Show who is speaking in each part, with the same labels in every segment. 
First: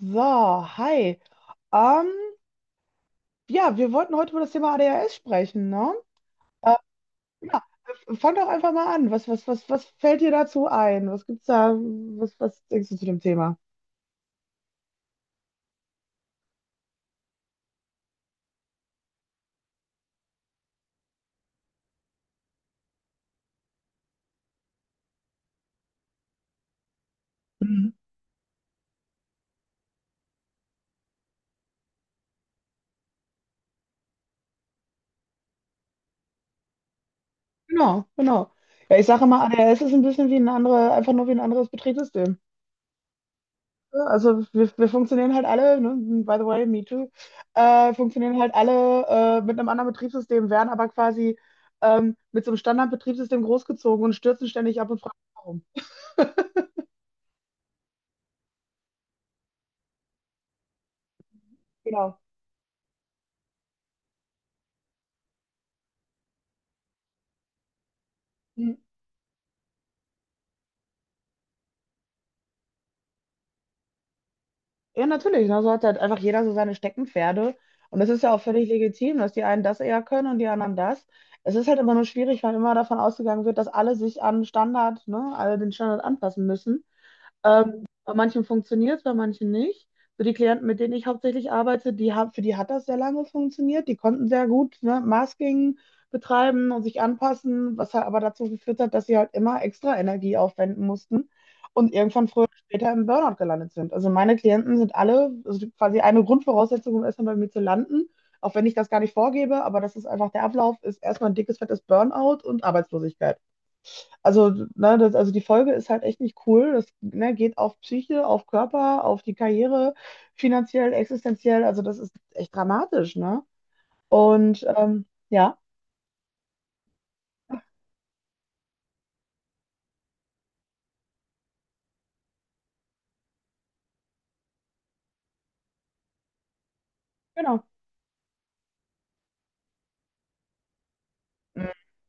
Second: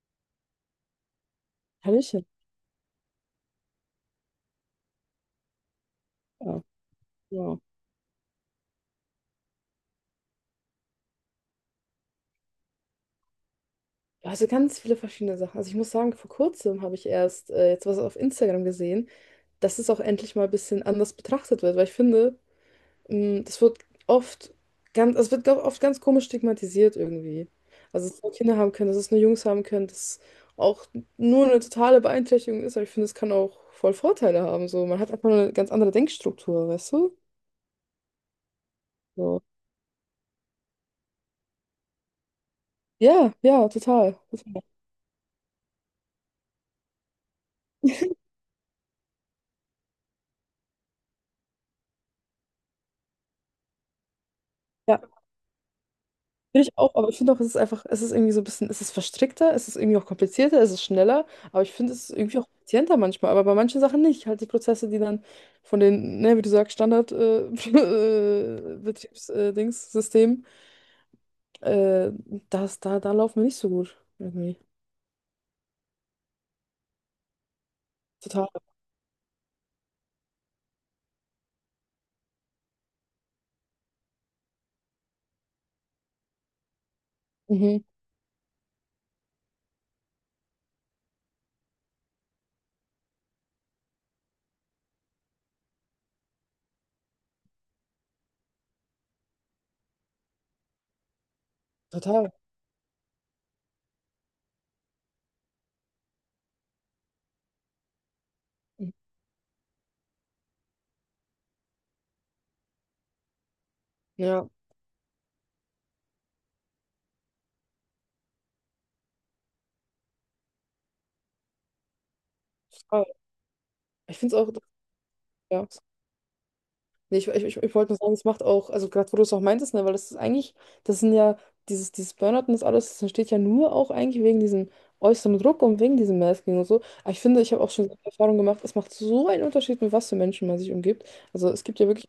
Speaker 1: So, hi. Ähm,
Speaker 2: Hallöchen.
Speaker 1: ja, wir wollten heute über das Thema ADHS sprechen, ne?
Speaker 2: Ja,
Speaker 1: Äh,
Speaker 2: wow.
Speaker 1: ja, fang doch einfach mal an. Was fällt dir dazu ein? Was gibt's da? Was denkst du zu dem Thema?
Speaker 2: Ja, Also ganz viele verschiedene Sachen. Also ich muss sagen, vor kurzem habe ich erst jetzt was auf Instagram gesehen, dass es auch endlich mal ein bisschen anders betrachtet wird, weil ich finde, das wird oft ganz, also es wird oft ganz komisch stigmatisiert irgendwie.
Speaker 1: Mhm.
Speaker 2: Also dass es nur Kinder haben können, dass es nur Jungs haben können, dass es auch nur eine totale Beeinträchtigung ist, aber ich finde, es kann auch voll Vorteile haben. So, man hat einfach eine ganz andere Denkstruktur, weißt du?
Speaker 1: Genau, genau. Ja, ich sage immer,
Speaker 2: So.
Speaker 1: ADHS ist ein bisschen einfach nur wie ein anderes Betriebssystem.
Speaker 2: Ja, ja,
Speaker 1: Ja,
Speaker 2: total,
Speaker 1: also
Speaker 2: total.
Speaker 1: wir funktionieren halt alle, ne? By the way, me too, funktionieren halt alle mit einem anderen Betriebssystem, werden aber quasi mit so einem Standardbetriebssystem großgezogen und stürzen ständig ab
Speaker 2: Ja.
Speaker 1: und fragen, warum.
Speaker 2: Finde ich auch, aber ich finde auch, es ist einfach, es ist irgendwie so ein bisschen, es ist verstrickter, es ist irgendwie auch komplizierter, es ist schneller, aber ich finde, es ist
Speaker 1: Genau.
Speaker 2: irgendwie auch effizienter manchmal, aber bei manchen Sachen nicht. Halt die Prozesse, die dann von den, ne, wie du sagst, Standard
Speaker 1: Hm.
Speaker 2: Betriebs, Dings, System, äh, das, da, da laufen wir nicht so gut. Irgendwie.
Speaker 1: Ja, natürlich. Ne? So hat halt einfach jeder so seine Steckenpferde. Und das ist ja auch
Speaker 2: Total.
Speaker 1: völlig legitim, dass die einen das eher können und die anderen das. Es ist halt immer nur schwierig, weil immer davon ausgegangen wird, dass alle sich an Standard, ne, alle den Standard anpassen müssen.
Speaker 2: Mhm.
Speaker 1: Bei manchen funktioniert es, bei manchen nicht. So die Klienten, mit denen ich hauptsächlich arbeite, die haben, für die hat das sehr lange funktioniert. Die konnten sehr gut, ne, Masking betreiben und sich anpassen, was halt aber dazu geführt hat, dass sie halt immer extra Energie aufwenden mussten und irgendwann
Speaker 2: Total.
Speaker 1: früher oder später im Burnout gelandet sind. Also meine Klienten sind alle, also quasi eine Grundvoraussetzung, um erstmal bei mir zu landen, auch wenn ich das
Speaker 2: Mhm.
Speaker 1: gar nicht vorgebe, aber das ist einfach der Ablauf, ist erstmal ein dickes, fettes Burnout und Arbeitslosigkeit.
Speaker 2: Ja,
Speaker 1: Also, ne, also die Folge ist halt echt nicht cool. Das, ne, geht auf Psyche, auf Körper, auf die Karriere, finanziell, existenziell. Also das ist echt
Speaker 2: total.
Speaker 1: dramatisch, ne?
Speaker 2: Ich finde es auch,
Speaker 1: Und ja,
Speaker 2: ja. Nee, ich wollte nur sagen, es macht auch, also gerade wo du es auch meintest, ne, weil das ist eigentlich, das sind ja, dieses Burnout und das alles, das entsteht ja nur auch eigentlich wegen diesem äußeren Druck und wegen diesem Masking und so. Aber ich finde, ich habe
Speaker 1: genau.
Speaker 2: auch schon die Erfahrung gemacht, es macht so einen Unterschied, mit was für Menschen man sich umgibt. Also es
Speaker 1: Mhm.
Speaker 2: gibt ja wirklich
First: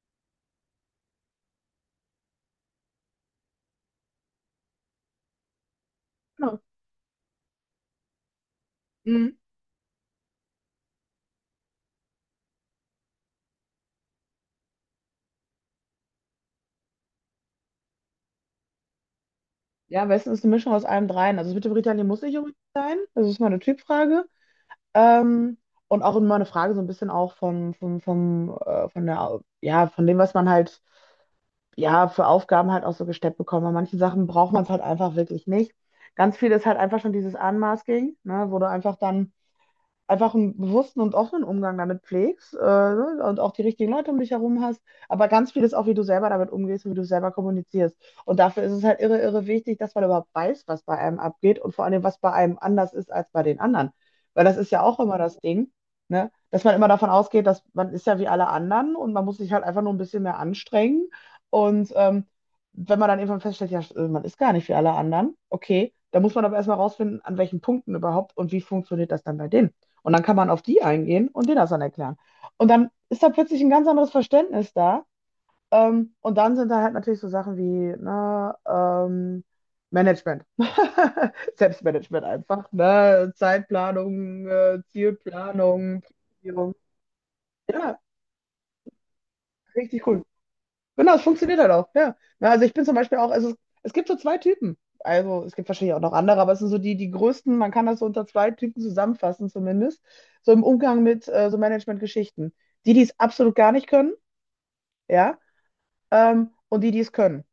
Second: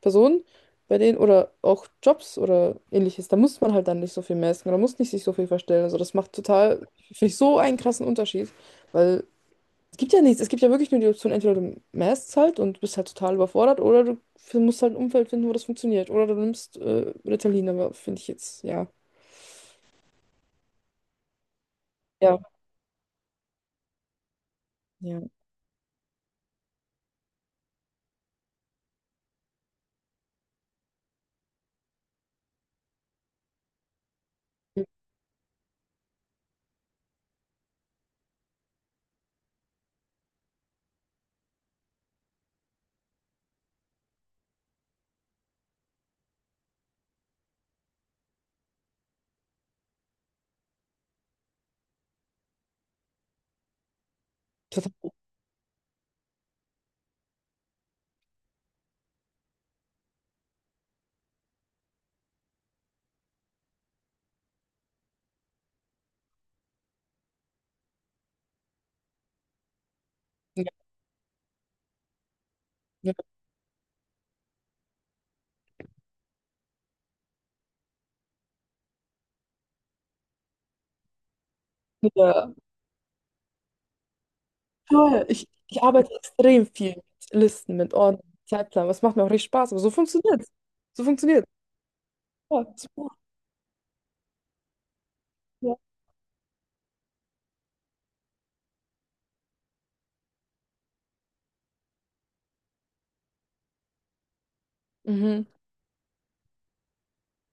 Speaker 2: Personen, bei denen, oder auch Jobs oder ähnliches, da muss man halt dann nicht so viel masken oder muss nicht sich so viel verstellen. Also das macht
Speaker 1: Genau.
Speaker 2: total, finde ich, so einen krassen Unterschied, weil
Speaker 1: Mhm.
Speaker 2: es gibt ja nichts, es gibt ja wirklich nur die Option, entweder du mästst halt und bist halt total überfordert oder du musst halt ein Umfeld finden, wo das funktioniert. Oder du nimmst Ritalin, aber finde ich jetzt, ja.
Speaker 1: Ja, am besten ist eine Mischung aus allem dreien. Also das mit dem Ritalin muss nicht
Speaker 2: Ja,
Speaker 1: unbedingt sein. Das ist mal eine Typfrage.
Speaker 2: ja.
Speaker 1: Ähm, und auch immer eine Frage so ein bisschen auch von der, ja, von dem, was man halt ja, für Aufgaben halt auch so gesteppt bekommen. Bei manchen Sachen braucht man es halt einfach wirklich nicht. Ganz viel ist halt einfach schon dieses Unmasking, ne, wo du einfach dann einfach einen bewussten und offenen Umgang damit pflegst, ne, und auch die richtigen Leute um dich herum hast, aber ganz viel ist auch, wie du selber damit umgehst und wie du selber kommunizierst. Und dafür ist es halt irre, irre wichtig, dass man überhaupt weiß, was bei einem abgeht und vor allem, was bei einem anders ist als bei den anderen. Weil das ist ja
Speaker 2: Total.
Speaker 1: auch immer das Ding, ne? Dass man immer davon ausgeht, dass man ist ja wie alle anderen und man muss sich halt einfach nur ein bisschen mehr anstrengen. Und wenn man dann irgendwann feststellt, ja, man ist gar nicht wie alle anderen, okay, dann muss man aber erstmal rausfinden, an welchen Punkten überhaupt und wie funktioniert das dann bei denen. Und dann kann man auf
Speaker 2: Ja,
Speaker 1: die eingehen und denen das dann erklären. Und dann
Speaker 2: ja.
Speaker 1: ist da plötzlich ein ganz anderes Verständnis da. Und dann sind da halt natürlich so Sachen wie, na Management. Selbstmanagement
Speaker 2: Ja.
Speaker 1: einfach, ne? Zeitplanung,
Speaker 2: Toll. Ich
Speaker 1: Zielplanung,
Speaker 2: arbeite extrem
Speaker 1: Priorisierung.
Speaker 2: viel mit Listen, mit
Speaker 1: Ja,
Speaker 2: Ordnung, Zeitplan. Das macht mir auch richtig Spaß, aber so
Speaker 1: richtig cool.
Speaker 2: funktioniert es. So
Speaker 1: Genau, es
Speaker 2: funktioniert es.
Speaker 1: funktioniert halt auch, ja. Na, also
Speaker 2: Ja,
Speaker 1: ich bin zum
Speaker 2: super.
Speaker 1: Beispiel auch, also es gibt so zwei Typen. Also es gibt
Speaker 2: Ja.
Speaker 1: wahrscheinlich auch noch andere, aber es sind so die größten, man kann das so unter zwei Typen zusammenfassen zumindest, so im Umgang mit so Management-Geschichten. Die, die es absolut gar nicht können, ja,
Speaker 2: Mhm.
Speaker 1: und die, die es können.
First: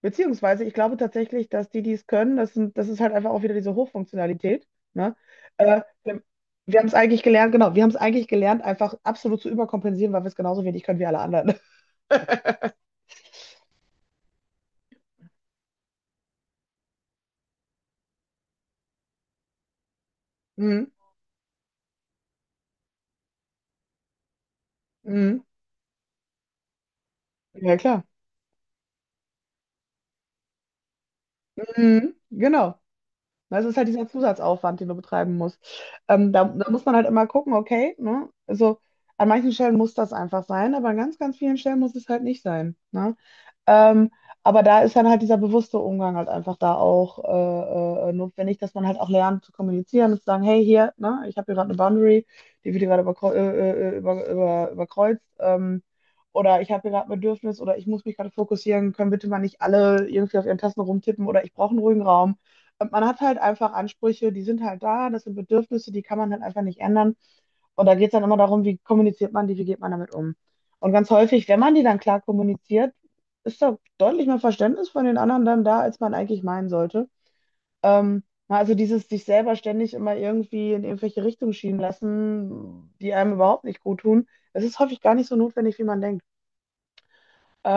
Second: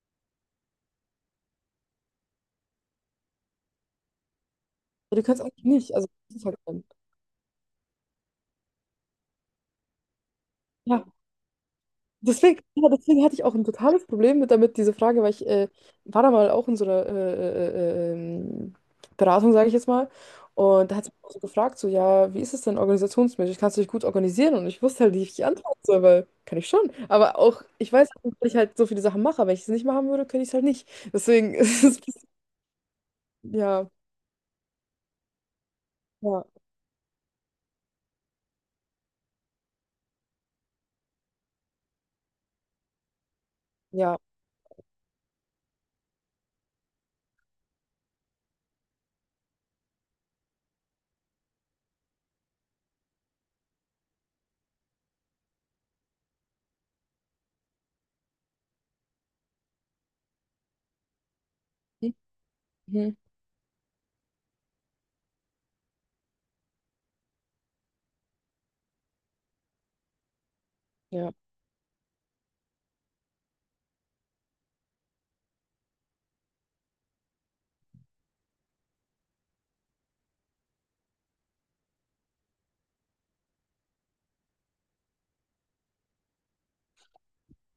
Speaker 1: Beziehungsweise, ich glaube tatsächlich, dass die, die es können, das ist halt einfach auch wieder diese Hochfunktionalität, ne?
Speaker 2: Ja, du kannst eigentlich
Speaker 1: Äh,
Speaker 2: nicht, also
Speaker 1: wir
Speaker 2: das ist halt
Speaker 1: wir
Speaker 2: dann.
Speaker 1: haben es eigentlich gelernt, genau, wir haben es eigentlich gelernt, einfach absolut zu überkompensieren, weil wir es genauso wenig können
Speaker 2: Ja,
Speaker 1: wie alle anderen.
Speaker 2: deswegen, ja, deswegen hatte ich auch ein totales Problem mit damit, diese Frage, weil ich war da mal auch in so einer Beratung, sage ich jetzt mal.
Speaker 1: Mhm.
Speaker 2: Und da hat sie mich auch so gefragt, so, ja, wie ist es denn organisationsmäßig? Kannst du dich gut organisieren? Und ich wusste halt nicht,
Speaker 1: Mhm.
Speaker 2: wie ich antworten soll, weil kann ich schon. Aber auch,
Speaker 1: Ja,
Speaker 2: ich
Speaker 1: klar.
Speaker 2: weiß, dass ich halt so viele Sachen mache, aber wenn ich es nicht machen würde, könnte ich es halt nicht. Deswegen ist es,
Speaker 1: Mhm, genau. Ne, es ist halt
Speaker 2: ja,
Speaker 1: dieser Zusatzaufwand, den du betreiben musst. Ähm, da,
Speaker 2: ja,
Speaker 1: da muss man halt immer gucken, okay, ne? Also an manchen Stellen muss das einfach sein, aber an ganz, ganz vielen Stellen muss es halt nicht sein. Ne? Ähm,
Speaker 2: ja.
Speaker 1: aber da ist dann halt dieser bewusste Umgang halt einfach da auch notwendig, dass man halt auch lernt zu kommunizieren und zu sagen, hey, hier, ne, ich habe hier gerade eine Boundary, die wird hier gerade überkreuzt. Oder ich habe hier gerade ein Bedürfnis oder ich muss mich gerade fokussieren, können bitte mal nicht alle irgendwie auf ihren Tasten rumtippen oder ich brauche einen ruhigen
Speaker 2: Mhm,
Speaker 1: Raum. Man
Speaker 2: mhm.
Speaker 1: hat halt einfach Ansprüche, die sind halt da, das sind Bedürfnisse, die kann man halt einfach nicht ändern. Und da geht es dann immer darum, wie kommuniziert man die, wie geht man damit um. Und ganz
Speaker 2: Ja.
Speaker 1: häufig, wenn man die dann klar kommuniziert, ist da deutlich mehr Verständnis von den anderen dann da, als man eigentlich meinen sollte. Ähm, na, also dieses sich selber ständig immer irgendwie in irgendwelche Richtungen schieben lassen, die einem überhaupt nicht gut tun, das ist häufig gar nicht so notwendig, wie man denkt.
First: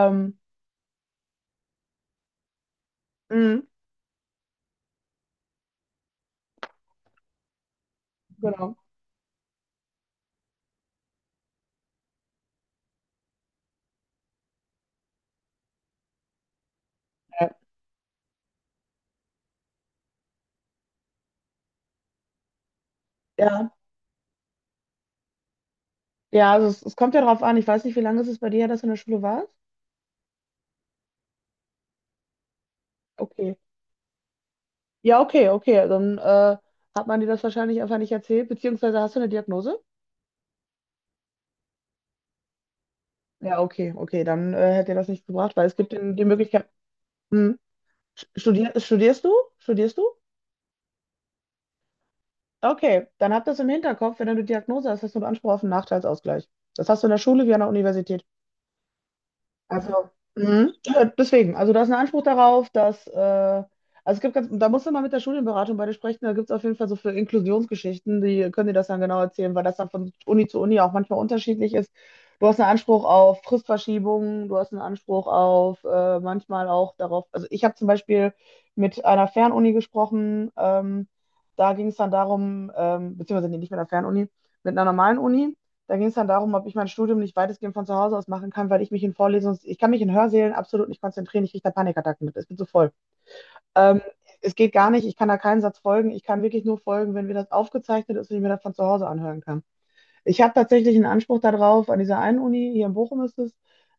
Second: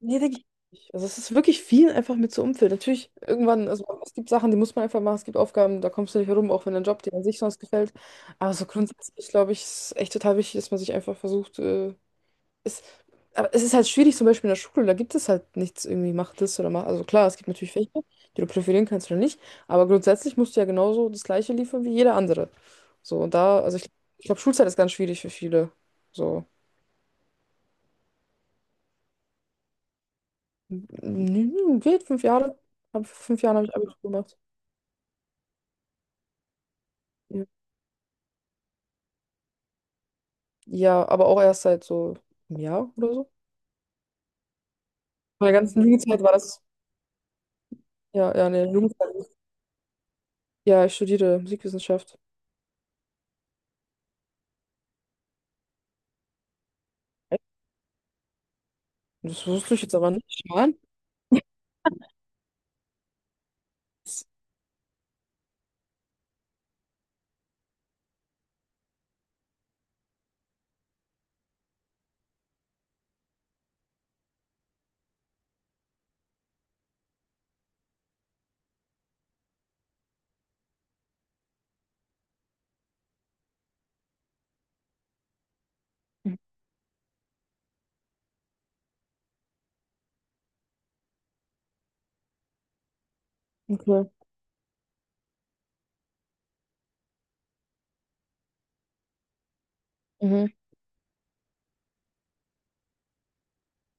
Speaker 2: Nee, denke ich nicht. Also es ist wirklich viel einfach mit so Umfeld. Natürlich,
Speaker 1: mh,
Speaker 2: irgendwann, also es gibt Sachen, die muss man einfach machen, es gibt Aufgaben, da kommst du nicht herum, auch wenn dein Job dir an sich sonst gefällt. Aber so
Speaker 1: genau.
Speaker 2: grundsätzlich, glaube ich, ist echt total wichtig, dass man sich einfach versucht, es, aber es ist halt schwierig, zum Beispiel in der Schule, da gibt es halt nichts irgendwie, mach das oder mach. Also klar, es gibt
Speaker 1: Ja,
Speaker 2: natürlich Fächer, die du profilieren kannst oder nicht, aber grundsätzlich musst du ja genauso das Gleiche liefern wie jeder andere. So, und da,
Speaker 1: ja,
Speaker 2: ich glaube, Schulzeit ist ganz schwierig für viele. So.
Speaker 1: ja, also es kommt ja drauf an. Ich weiß nicht, wie lange ist es bei dir her, dass du in der Schule warst?
Speaker 2: Nö, geht, fünf Jahre. Hab, fünf
Speaker 1: Okay.
Speaker 2: Jahren habe ich Abitur gemacht.
Speaker 1: Ja, okay, okay. Dann hat man dir das
Speaker 2: Ja.
Speaker 1: wahrscheinlich einfach nicht erzählt, beziehungsweise hast du eine Diagnose?
Speaker 2: Ja, aber auch erst seit so einem Jahr oder so.
Speaker 1: Ja, okay, okay. Dann hätte dir das nichts
Speaker 2: In der
Speaker 1: gebracht, weil es
Speaker 2: ganzen
Speaker 1: gibt den,
Speaker 2: Jugendzeit
Speaker 1: die
Speaker 2: war das.
Speaker 1: Möglichkeit. Hm.
Speaker 2: Ja, ja, nee,
Speaker 1: Studierst du?
Speaker 2: Jugendzeit.
Speaker 1: Studierst du?
Speaker 2: Ja, ich studiere Musikwissenschaft.
Speaker 1: Okay, dann habt das im Hinterkopf, wenn du eine Diagnose hast, hast du einen Anspruch auf einen Nachteilsausgleich. Das hast du in der
Speaker 2: Echt?
Speaker 1: Schule wie an der Universität.
Speaker 2: Das wusste ich jetzt
Speaker 1: Also,
Speaker 2: aber nicht.
Speaker 1: mhm.
Speaker 2: Mann.
Speaker 1: Ja, deswegen, also da ist ein Anspruch darauf, dass, also da musst du mal mit der Studienberatung bei dir sprechen, da gibt es auf jeden Fall so für Inklusionsgeschichten, die können dir das dann genau erzählen, weil das dann von Uni zu Uni auch manchmal unterschiedlich ist. Du hast einen Anspruch auf Fristverschiebungen, du hast einen Anspruch auf manchmal auch darauf, also ich habe zum Beispiel mit einer Fernuni gesprochen, da ging es dann darum, beziehungsweise nee, nicht mit einer Fernuni, mit einer normalen Uni da ging es dann darum, ob ich mein Studium nicht weitestgehend von zu Hause aus machen kann, weil ich mich in Vorlesungen, ich kann mich in Hörsälen absolut nicht konzentrieren, ich kriege da Panikattacken mit, ich bin so voll. Ähm,
Speaker 2: Okay.
Speaker 1: es geht gar nicht, ich kann da keinen Satz folgen, ich kann wirklich nur folgen, wenn mir das aufgezeichnet ist und ich mir das von zu Hause anhören kann. Ich
Speaker 2: Mhm.
Speaker 1: habe tatsächlich einen Anspruch darauf, an dieser einen Uni, hier in Bochum ist es,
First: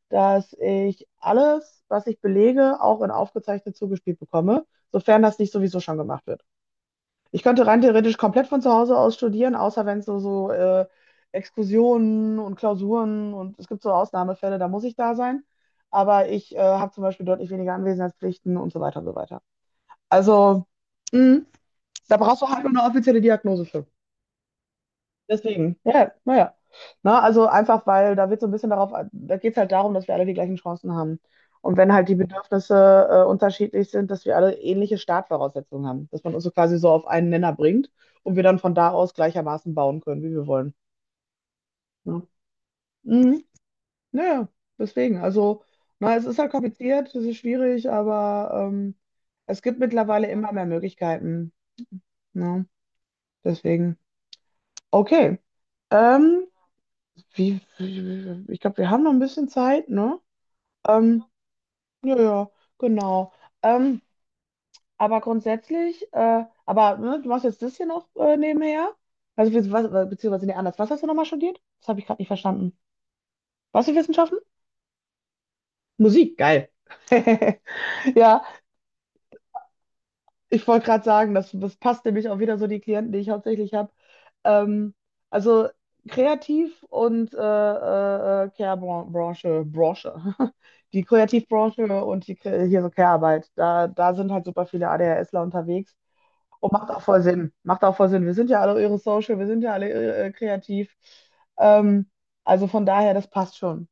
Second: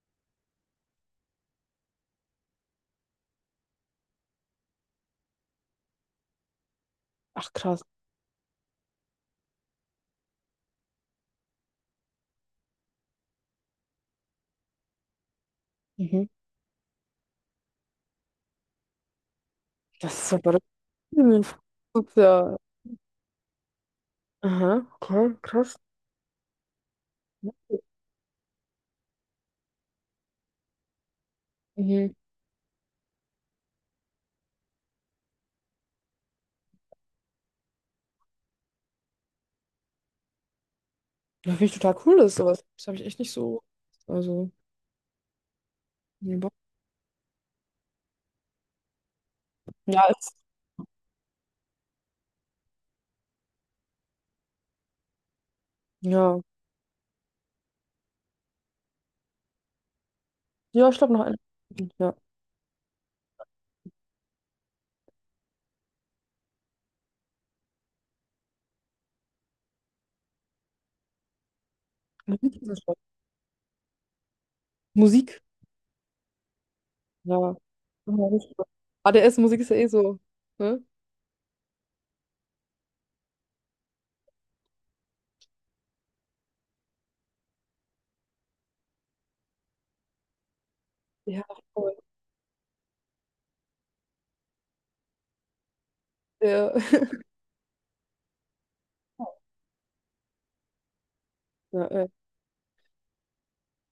Speaker 1: dass ich alles, was ich belege, auch in aufgezeichnet zugespielt bekomme, sofern das nicht sowieso schon gemacht wird. Ich
Speaker 2: Ach,
Speaker 1: könnte rein
Speaker 2: krass.
Speaker 1: theoretisch komplett von zu Hause aus studieren, außer wenn es Exkursionen und Klausuren und es gibt so Ausnahmefälle, da muss ich da sein.
Speaker 2: Mhm.
Speaker 1: Aber ich habe zum Beispiel deutlich weniger Anwesenheitspflichten und so weiter und so weiter.
Speaker 2: Das ist ja
Speaker 1: Also,
Speaker 2: verrückt.
Speaker 1: mh,
Speaker 2: Mhm. Das
Speaker 1: da
Speaker 2: ist
Speaker 1: brauchst du
Speaker 2: ja.
Speaker 1: halt nur eine offizielle Diagnose für.
Speaker 2: Aha, okay, krass.
Speaker 1: Deswegen, ja, naja. Na, also einfach, weil da wird so ein bisschen darauf, da geht es halt darum, dass wir alle die gleichen Chancen haben. Und wenn halt
Speaker 2: Mhm.
Speaker 1: die Bedürfnisse unterschiedlich sind, dass wir alle ähnliche Startvoraussetzungen haben, dass man uns so quasi so auf einen Nenner bringt und wir dann von da aus gleichermaßen bauen können, wie wir wollen.
Speaker 2: Ja, finde ich total cool,
Speaker 1: Ne.
Speaker 2: das ist sowas. Das habe ich echt nicht
Speaker 1: Mhm.
Speaker 2: so.
Speaker 1: Naja,
Speaker 2: Also,
Speaker 1: deswegen. Also, na, es
Speaker 2: nee,
Speaker 1: ist halt
Speaker 2: Bock.
Speaker 1: kompliziert, es ist schwierig, aber es gibt
Speaker 2: Ja,
Speaker 1: mittlerweile
Speaker 2: ist,
Speaker 1: immer mehr Möglichkeiten. Ne? Deswegen. Okay.
Speaker 2: ja.
Speaker 1: Ähm, wie, ich glaube, wir haben noch ein bisschen Zeit, ne?
Speaker 2: Ja, ich glaube noch
Speaker 1: Ähm,
Speaker 2: ein.
Speaker 1: ja, ja, genau. Ähm, aber grundsätzlich, aber ne, du machst jetzt das hier noch nebenher? Also, beziehungsweise, nee, anders. Was hast du nochmal studiert? Das habe ich gerade nicht
Speaker 2: Ja.
Speaker 1: verstanden. Was für Wissenschaften?
Speaker 2: Musik.
Speaker 1: Musik, geil.
Speaker 2: Ja. Ja,
Speaker 1: Ja.
Speaker 2: nicht so. ADS-Musik ist ja eh so.
Speaker 1: Ich
Speaker 2: Ne?
Speaker 1: wollte gerade sagen, das, passt nämlich auch wieder so die Klienten, die ich hauptsächlich habe. Ähm, also Kreativ- und Care-Branche, Branche. Die
Speaker 2: Ja,
Speaker 1: Kreativbranche
Speaker 2: voll.
Speaker 1: und hier so Care-Arbeit. Da sind halt super viele ADHSler unterwegs. Und
Speaker 2: Ja.
Speaker 1: macht auch voll Sinn. Macht auch voll Sinn. Wir sind ja alle irre social, wir sind ja alle irre, kreativ.
Speaker 2: Ja,
Speaker 1: Ähm, also von daher, das passt schon.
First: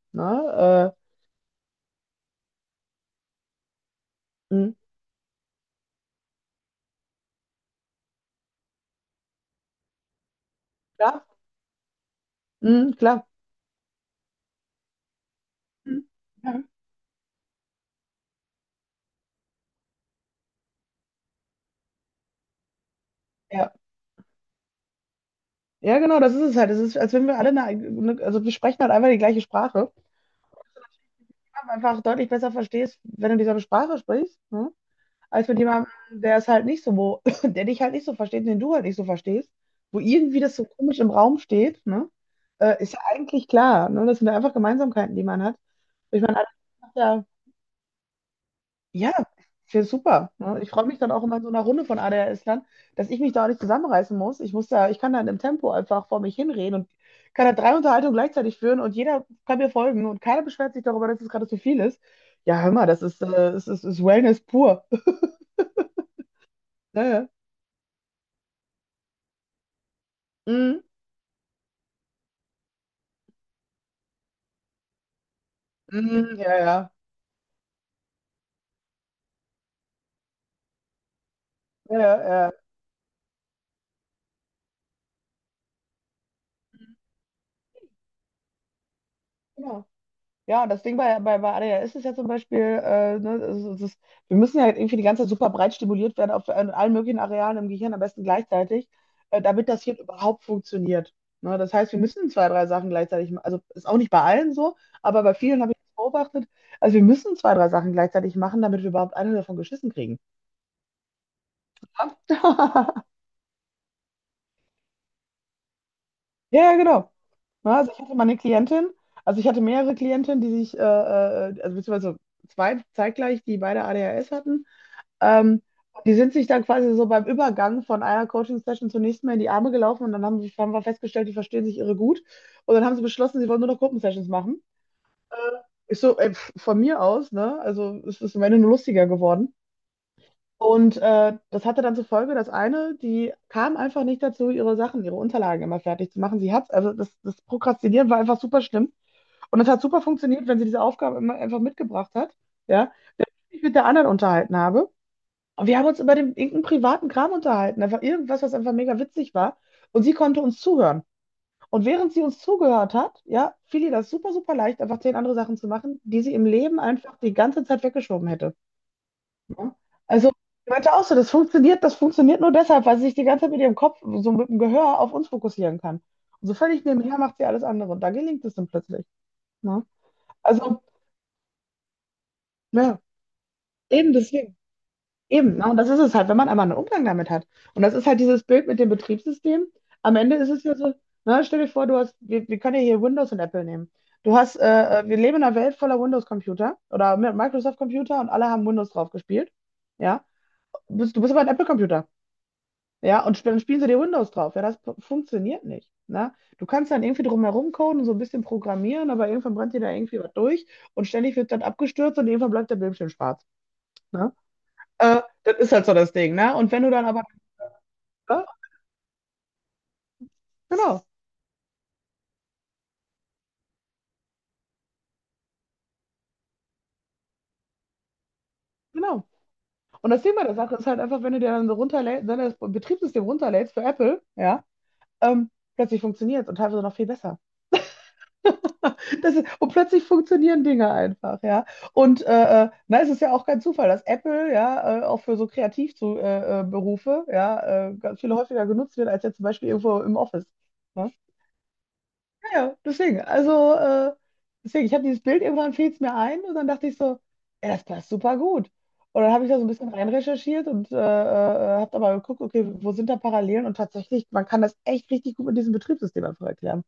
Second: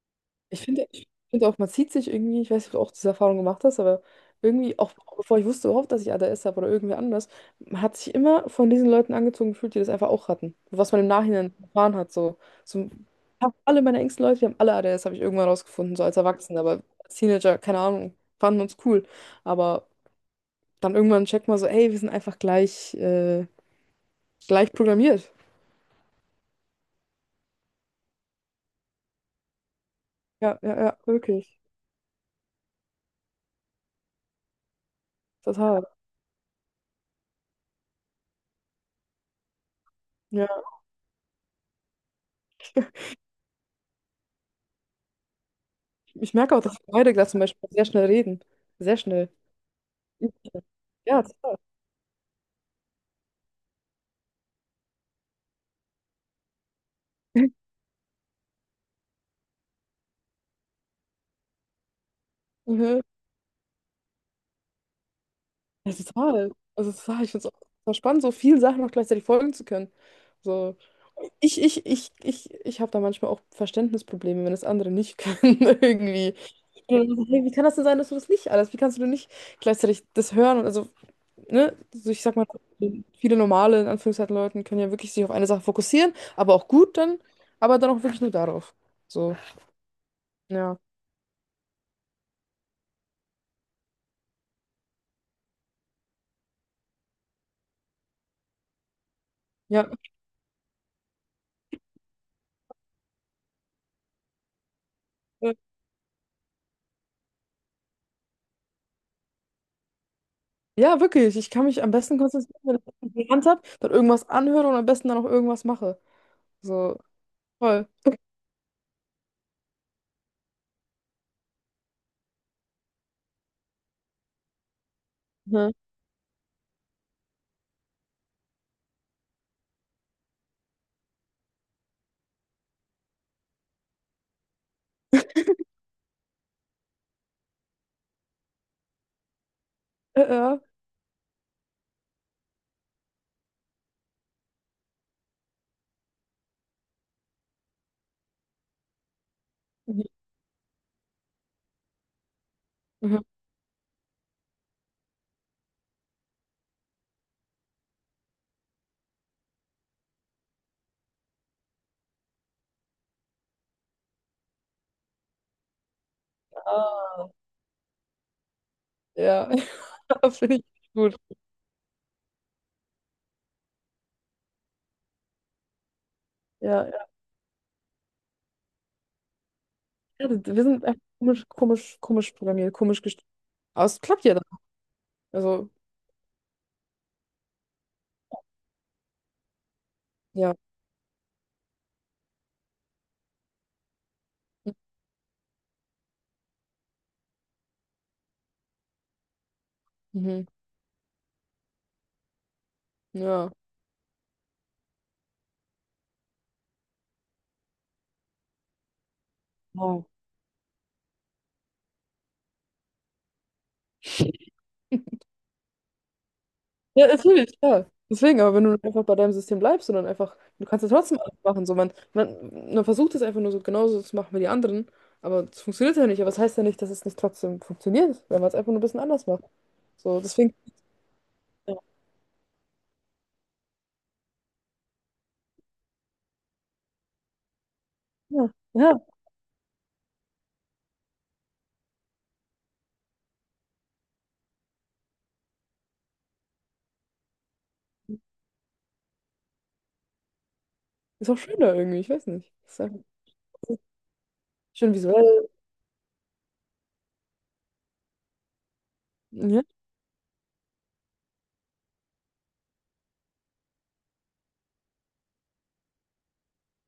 Speaker 1: Ne?
Speaker 2: ich finde auch, man zieht sich irgendwie, ich weiß nicht, ob du auch diese Erfahrung gemacht hast, aber
Speaker 1: Äh, mh,
Speaker 2: irgendwie, auch bevor ich wusste überhaupt, dass ich ADS habe oder irgendwer anders, man hat sich immer von diesen Leuten angezogen gefühlt, die das einfach auch hatten. Was man im
Speaker 1: klar,
Speaker 2: Nachhinein erfahren hat. So. So,
Speaker 1: klar.
Speaker 2: fast alle meine engsten Leute, die haben alle ADS, habe ich irgendwann rausgefunden,
Speaker 1: Mh,
Speaker 2: so als Erwachsener,
Speaker 1: ja.
Speaker 2: aber als Teenager, keine Ahnung, fanden uns cool. Aber dann irgendwann checkt man so, ey, wir sind einfach gleich.
Speaker 1: Ja.
Speaker 2: Gleich programmiert.
Speaker 1: Ja, genau, das ist es halt. Es ist, als wenn wir alle, also wir sprechen halt einfach die gleiche Sprache.
Speaker 2: Ja, ja, ja, wirklich.
Speaker 1: Aber einfach deutlich besser verstehst, wenn du dieselbe Sprache sprichst, ne, als mit
Speaker 2: Total.
Speaker 1: jemandem, der es halt nicht so, wo, der dich halt nicht so versteht, den du halt nicht so verstehst, wo irgendwie
Speaker 2: Ja.
Speaker 1: das so komisch im Raum steht, ne? Ist ja eigentlich klar, ne? Das sind ja einfach Gemeinsamkeiten, die man hat. Ich
Speaker 2: Ich
Speaker 1: meine,
Speaker 2: merke auch, dass wir beide
Speaker 1: alle,
Speaker 2: gerade zum Beispiel sehr schnell reden. Sehr
Speaker 1: ja,
Speaker 2: schnell.
Speaker 1: wäre super. Ne? Ich freue mich dann
Speaker 2: Ja,
Speaker 1: auch immer in so
Speaker 2: total.
Speaker 1: einer Runde von ADHS-Lern, dass ich mich da auch nicht zusammenreißen muss. Ich muss da, ich kann da in dem Tempo einfach vor mich hinreden und kann da drei Unterhaltungen gleichzeitig führen und jeder kann mir folgen und keiner beschwert sich darüber, dass es gerade zu viel ist. Ja, hör mal, das
Speaker 2: Mhm.
Speaker 1: ist, es ist, ist Wellness pur.
Speaker 2: Ja, total. Also
Speaker 1: Ja,
Speaker 2: total.
Speaker 1: ja.
Speaker 2: Ich finde es auch total spannend, so vielen Sachen auch gleichzeitig folgen zu können. So.
Speaker 1: Mhm.
Speaker 2: Ich habe da manchmal auch Verständnisprobleme, wenn das andere nicht können, irgendwie.
Speaker 1: Mhm. Ja, ja.
Speaker 2: Und dann so, hey, wie kann das denn sein, dass du das nicht alles? Wie kannst du denn nicht gleichzeitig das hören? Und also ne,
Speaker 1: Ja,
Speaker 2: also ich
Speaker 1: ja,
Speaker 2: sag mal,
Speaker 1: ja.
Speaker 2: viele normale, in Anführungszeichen, Leuten können ja wirklich sich auf eine Sache fokussieren, aber auch gut dann, aber dann auch wirklich nur darauf. So,
Speaker 1: Genau. Ja,
Speaker 2: ja.
Speaker 1: das Ding bei ADHS ist ja zum Beispiel, ne, es ist, wir müssen ja irgendwie die ganze Zeit super breit stimuliert werden auf an allen möglichen Arealen im Gehirn, am besten gleichzeitig, damit das
Speaker 2: Ja,
Speaker 1: Hirn überhaupt funktioniert. Ne, das heißt, wir müssen zwei, drei Sachen gleichzeitig machen. Also ist auch nicht bei allen so, aber bei
Speaker 2: äh,
Speaker 1: vielen habe ich das beobachtet. Also wir müssen zwei, drei Sachen gleichzeitig machen, damit wir überhaupt eine davon geschissen kriegen.
Speaker 2: ja, wirklich. Ich kann mich am besten konzentrieren, wenn
Speaker 1: Ja,
Speaker 2: ich etwas in habe, dann irgendwas anhöre und am besten dann auch irgendwas mache.
Speaker 1: ja, ja,
Speaker 2: So,
Speaker 1: genau. Ne,
Speaker 2: toll.
Speaker 1: also ich hatte mal eine Klientin, also ich hatte mehrere Klientinnen, die sich, also beziehungsweise zwei zeitgleich, die beide ADHS hatten. Ähm,
Speaker 2: Mhm.
Speaker 1: Die sind sich dann quasi so beim Übergang von einer Coaching-Session zur nächsten mal in die Arme gelaufen und dann haben, haben wir festgestellt, die verstehen sich irre gut. Und dann haben sie beschlossen, sie wollen nur noch Gruppensessions machen. Ich so, ey, pf, von mir aus, ne? Also es ist am Ende nur lustiger geworden.
Speaker 2: Ja.
Speaker 1: Und das hatte dann zur Folge, dass eine, die kam einfach nicht dazu, ihre Sachen, ihre Unterlagen immer fertig zu machen. Sie hat, also das Prokrastinieren war einfach super schlimm. Und es hat super
Speaker 2: Mhm.
Speaker 1: funktioniert, wenn sie diese Aufgabe immer einfach mitgebracht hat, ja,
Speaker 2: Mhm.
Speaker 1: ich mit der anderen unterhalten habe. Und wir haben uns über den, irgendeinen privaten Kram unterhalten, einfach irgendwas, was einfach mega witzig war. Und sie konnte uns zuhören. Und während sie uns zugehört hat, ja, fiel ihr das super, super leicht, einfach 10 andere Sachen zu machen, die sie im Leben
Speaker 2: Ah,
Speaker 1: einfach die ganze Zeit weggeschoben hätte.
Speaker 2: ja,
Speaker 1: Ne? Also,
Speaker 2: ja, finde ich
Speaker 1: ich meinte auch so,
Speaker 2: gut.
Speaker 1: das funktioniert nur deshalb, weil sie sich die ganze Zeit mit ihrem Kopf, so mit dem Gehör auf uns fokussieren kann. Und so
Speaker 2: Ja,
Speaker 1: völlig
Speaker 2: ja.
Speaker 1: nebenher macht sie alles andere. Und da gelingt es dann plötzlich. Ne?
Speaker 2: Ja, das- wir
Speaker 1: Also,
Speaker 2: sind einfach komisch, komisch, komisch programmiert,
Speaker 1: ja,
Speaker 2: komisch gestrickt. Aber es
Speaker 1: eben
Speaker 2: klappt ja dann.
Speaker 1: deswegen. Eben, ne?
Speaker 2: Also,
Speaker 1: Und das ist es halt, wenn man einmal einen Umgang damit hat. Und das ist halt dieses Bild mit dem Betriebssystem. Am Ende ist
Speaker 2: ja.
Speaker 1: es ja so, ne, stell dir vor, du hast, wir können ja hier Windows und Apple nehmen. Du hast, wir leben in einer Welt voller Windows-Computer oder Microsoft-Computer und alle haben Windows drauf gespielt. Ja,
Speaker 2: Mhm.
Speaker 1: du bist aber ein Apple-Computer. Ja, und
Speaker 2: Ja.
Speaker 1: dann spielen sie dir Windows drauf. Ja, das funktioniert nicht. Ne? Du kannst dann irgendwie drumherum coden und so ein bisschen programmieren, aber irgendwann brennt dir da irgendwie was durch und ständig wird dann abgestürzt und irgendwann bleibt der Bildschirm schwarz. Ne? Das ist halt so das Ding, ne? Und wenn du dann
Speaker 2: Ja,
Speaker 1: aber,
Speaker 2: natürlich, ja. Deswegen,
Speaker 1: ja,
Speaker 2: aber wenn du einfach bei deinem System bleibst und dann einfach, du kannst ja
Speaker 1: genau,
Speaker 2: trotzdem alles machen. So, man versucht es einfach nur so genauso zu machen wie die anderen, aber es funktioniert ja nicht. Aber es das heißt ja nicht, dass es nicht trotzdem funktioniert, wenn man es einfach nur ein bisschen anders
Speaker 1: genau.
Speaker 2: macht.
Speaker 1: Und
Speaker 2: So,
Speaker 1: das Ding bei
Speaker 2: deswegen,
Speaker 1: der Sache ist halt einfach, wenn du dir dann so
Speaker 2: ja,
Speaker 1: runterlädst, dann das Betriebssystem runterlädst für Apple, ja, ähm, plötzlich funktioniert und teilweise noch viel besser.
Speaker 2: ja, ja,
Speaker 1: Das ist, und plötzlich funktionieren Dinge einfach, ja. Und na, es ist ja auch kein Zufall, dass Apple ja auch für so Kreativberufe Berufe, ja ganz viel häufiger genutzt wird als jetzt zum Beispiel irgendwo im Office. Ne?
Speaker 2: ist auch schöner irgendwie, ich weiß nicht.
Speaker 1: Ja,
Speaker 2: Ist einfach
Speaker 1: deswegen, also, deswegen, ich
Speaker 2: schön
Speaker 1: habe dieses Bild,
Speaker 2: visuell.
Speaker 1: irgendwann fiel es mir ein und dann dachte ich so, ja, das passt super gut. Und dann habe ich da so
Speaker 2: Ja,
Speaker 1: ein bisschen rein recherchiert und habe aber geguckt, okay, wo sind da Parallelen? Und tatsächlich, man kann das echt richtig gut mit diesem Betriebssystem einfach erklären.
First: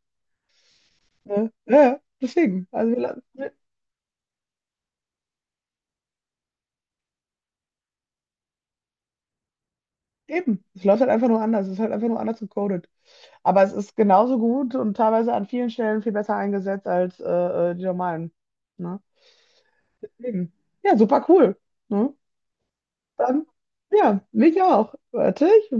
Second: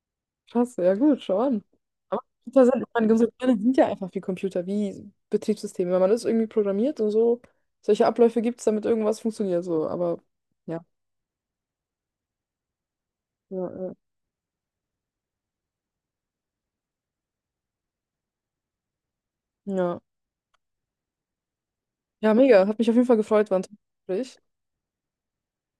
Speaker 2: krass, ja gut, schau
Speaker 1: Ne?
Speaker 2: an.
Speaker 1: Ja,
Speaker 2: Aber Computer
Speaker 1: deswegen,
Speaker 2: sind, ich
Speaker 1: also wir,
Speaker 2: meine,
Speaker 1: wir,
Speaker 2: Computer sind ja einfach wie Computer, wie Betriebssysteme. Wenn man das irgendwie programmiert und so, solche Abläufe gibt es, damit irgendwas funktioniert. So, aber
Speaker 1: eben, es
Speaker 2: ja,
Speaker 1: läuft halt einfach nur anders, es ist halt einfach nur anders gecodet.
Speaker 2: ja,
Speaker 1: Aber es
Speaker 2: ja.
Speaker 1: ist genauso gut und teilweise an vielen Stellen viel besser eingesetzt als die normalen. Ne?
Speaker 2: Ja.
Speaker 1: Deswegen, ja, super cool. Ne?
Speaker 2: Ja, mega. Hat mich auf jeden Fall
Speaker 1: Dann,
Speaker 2: gefreut, war ein tolles
Speaker 1: ja,
Speaker 2: Gespräch.
Speaker 1: mich auch. Warte, ich mach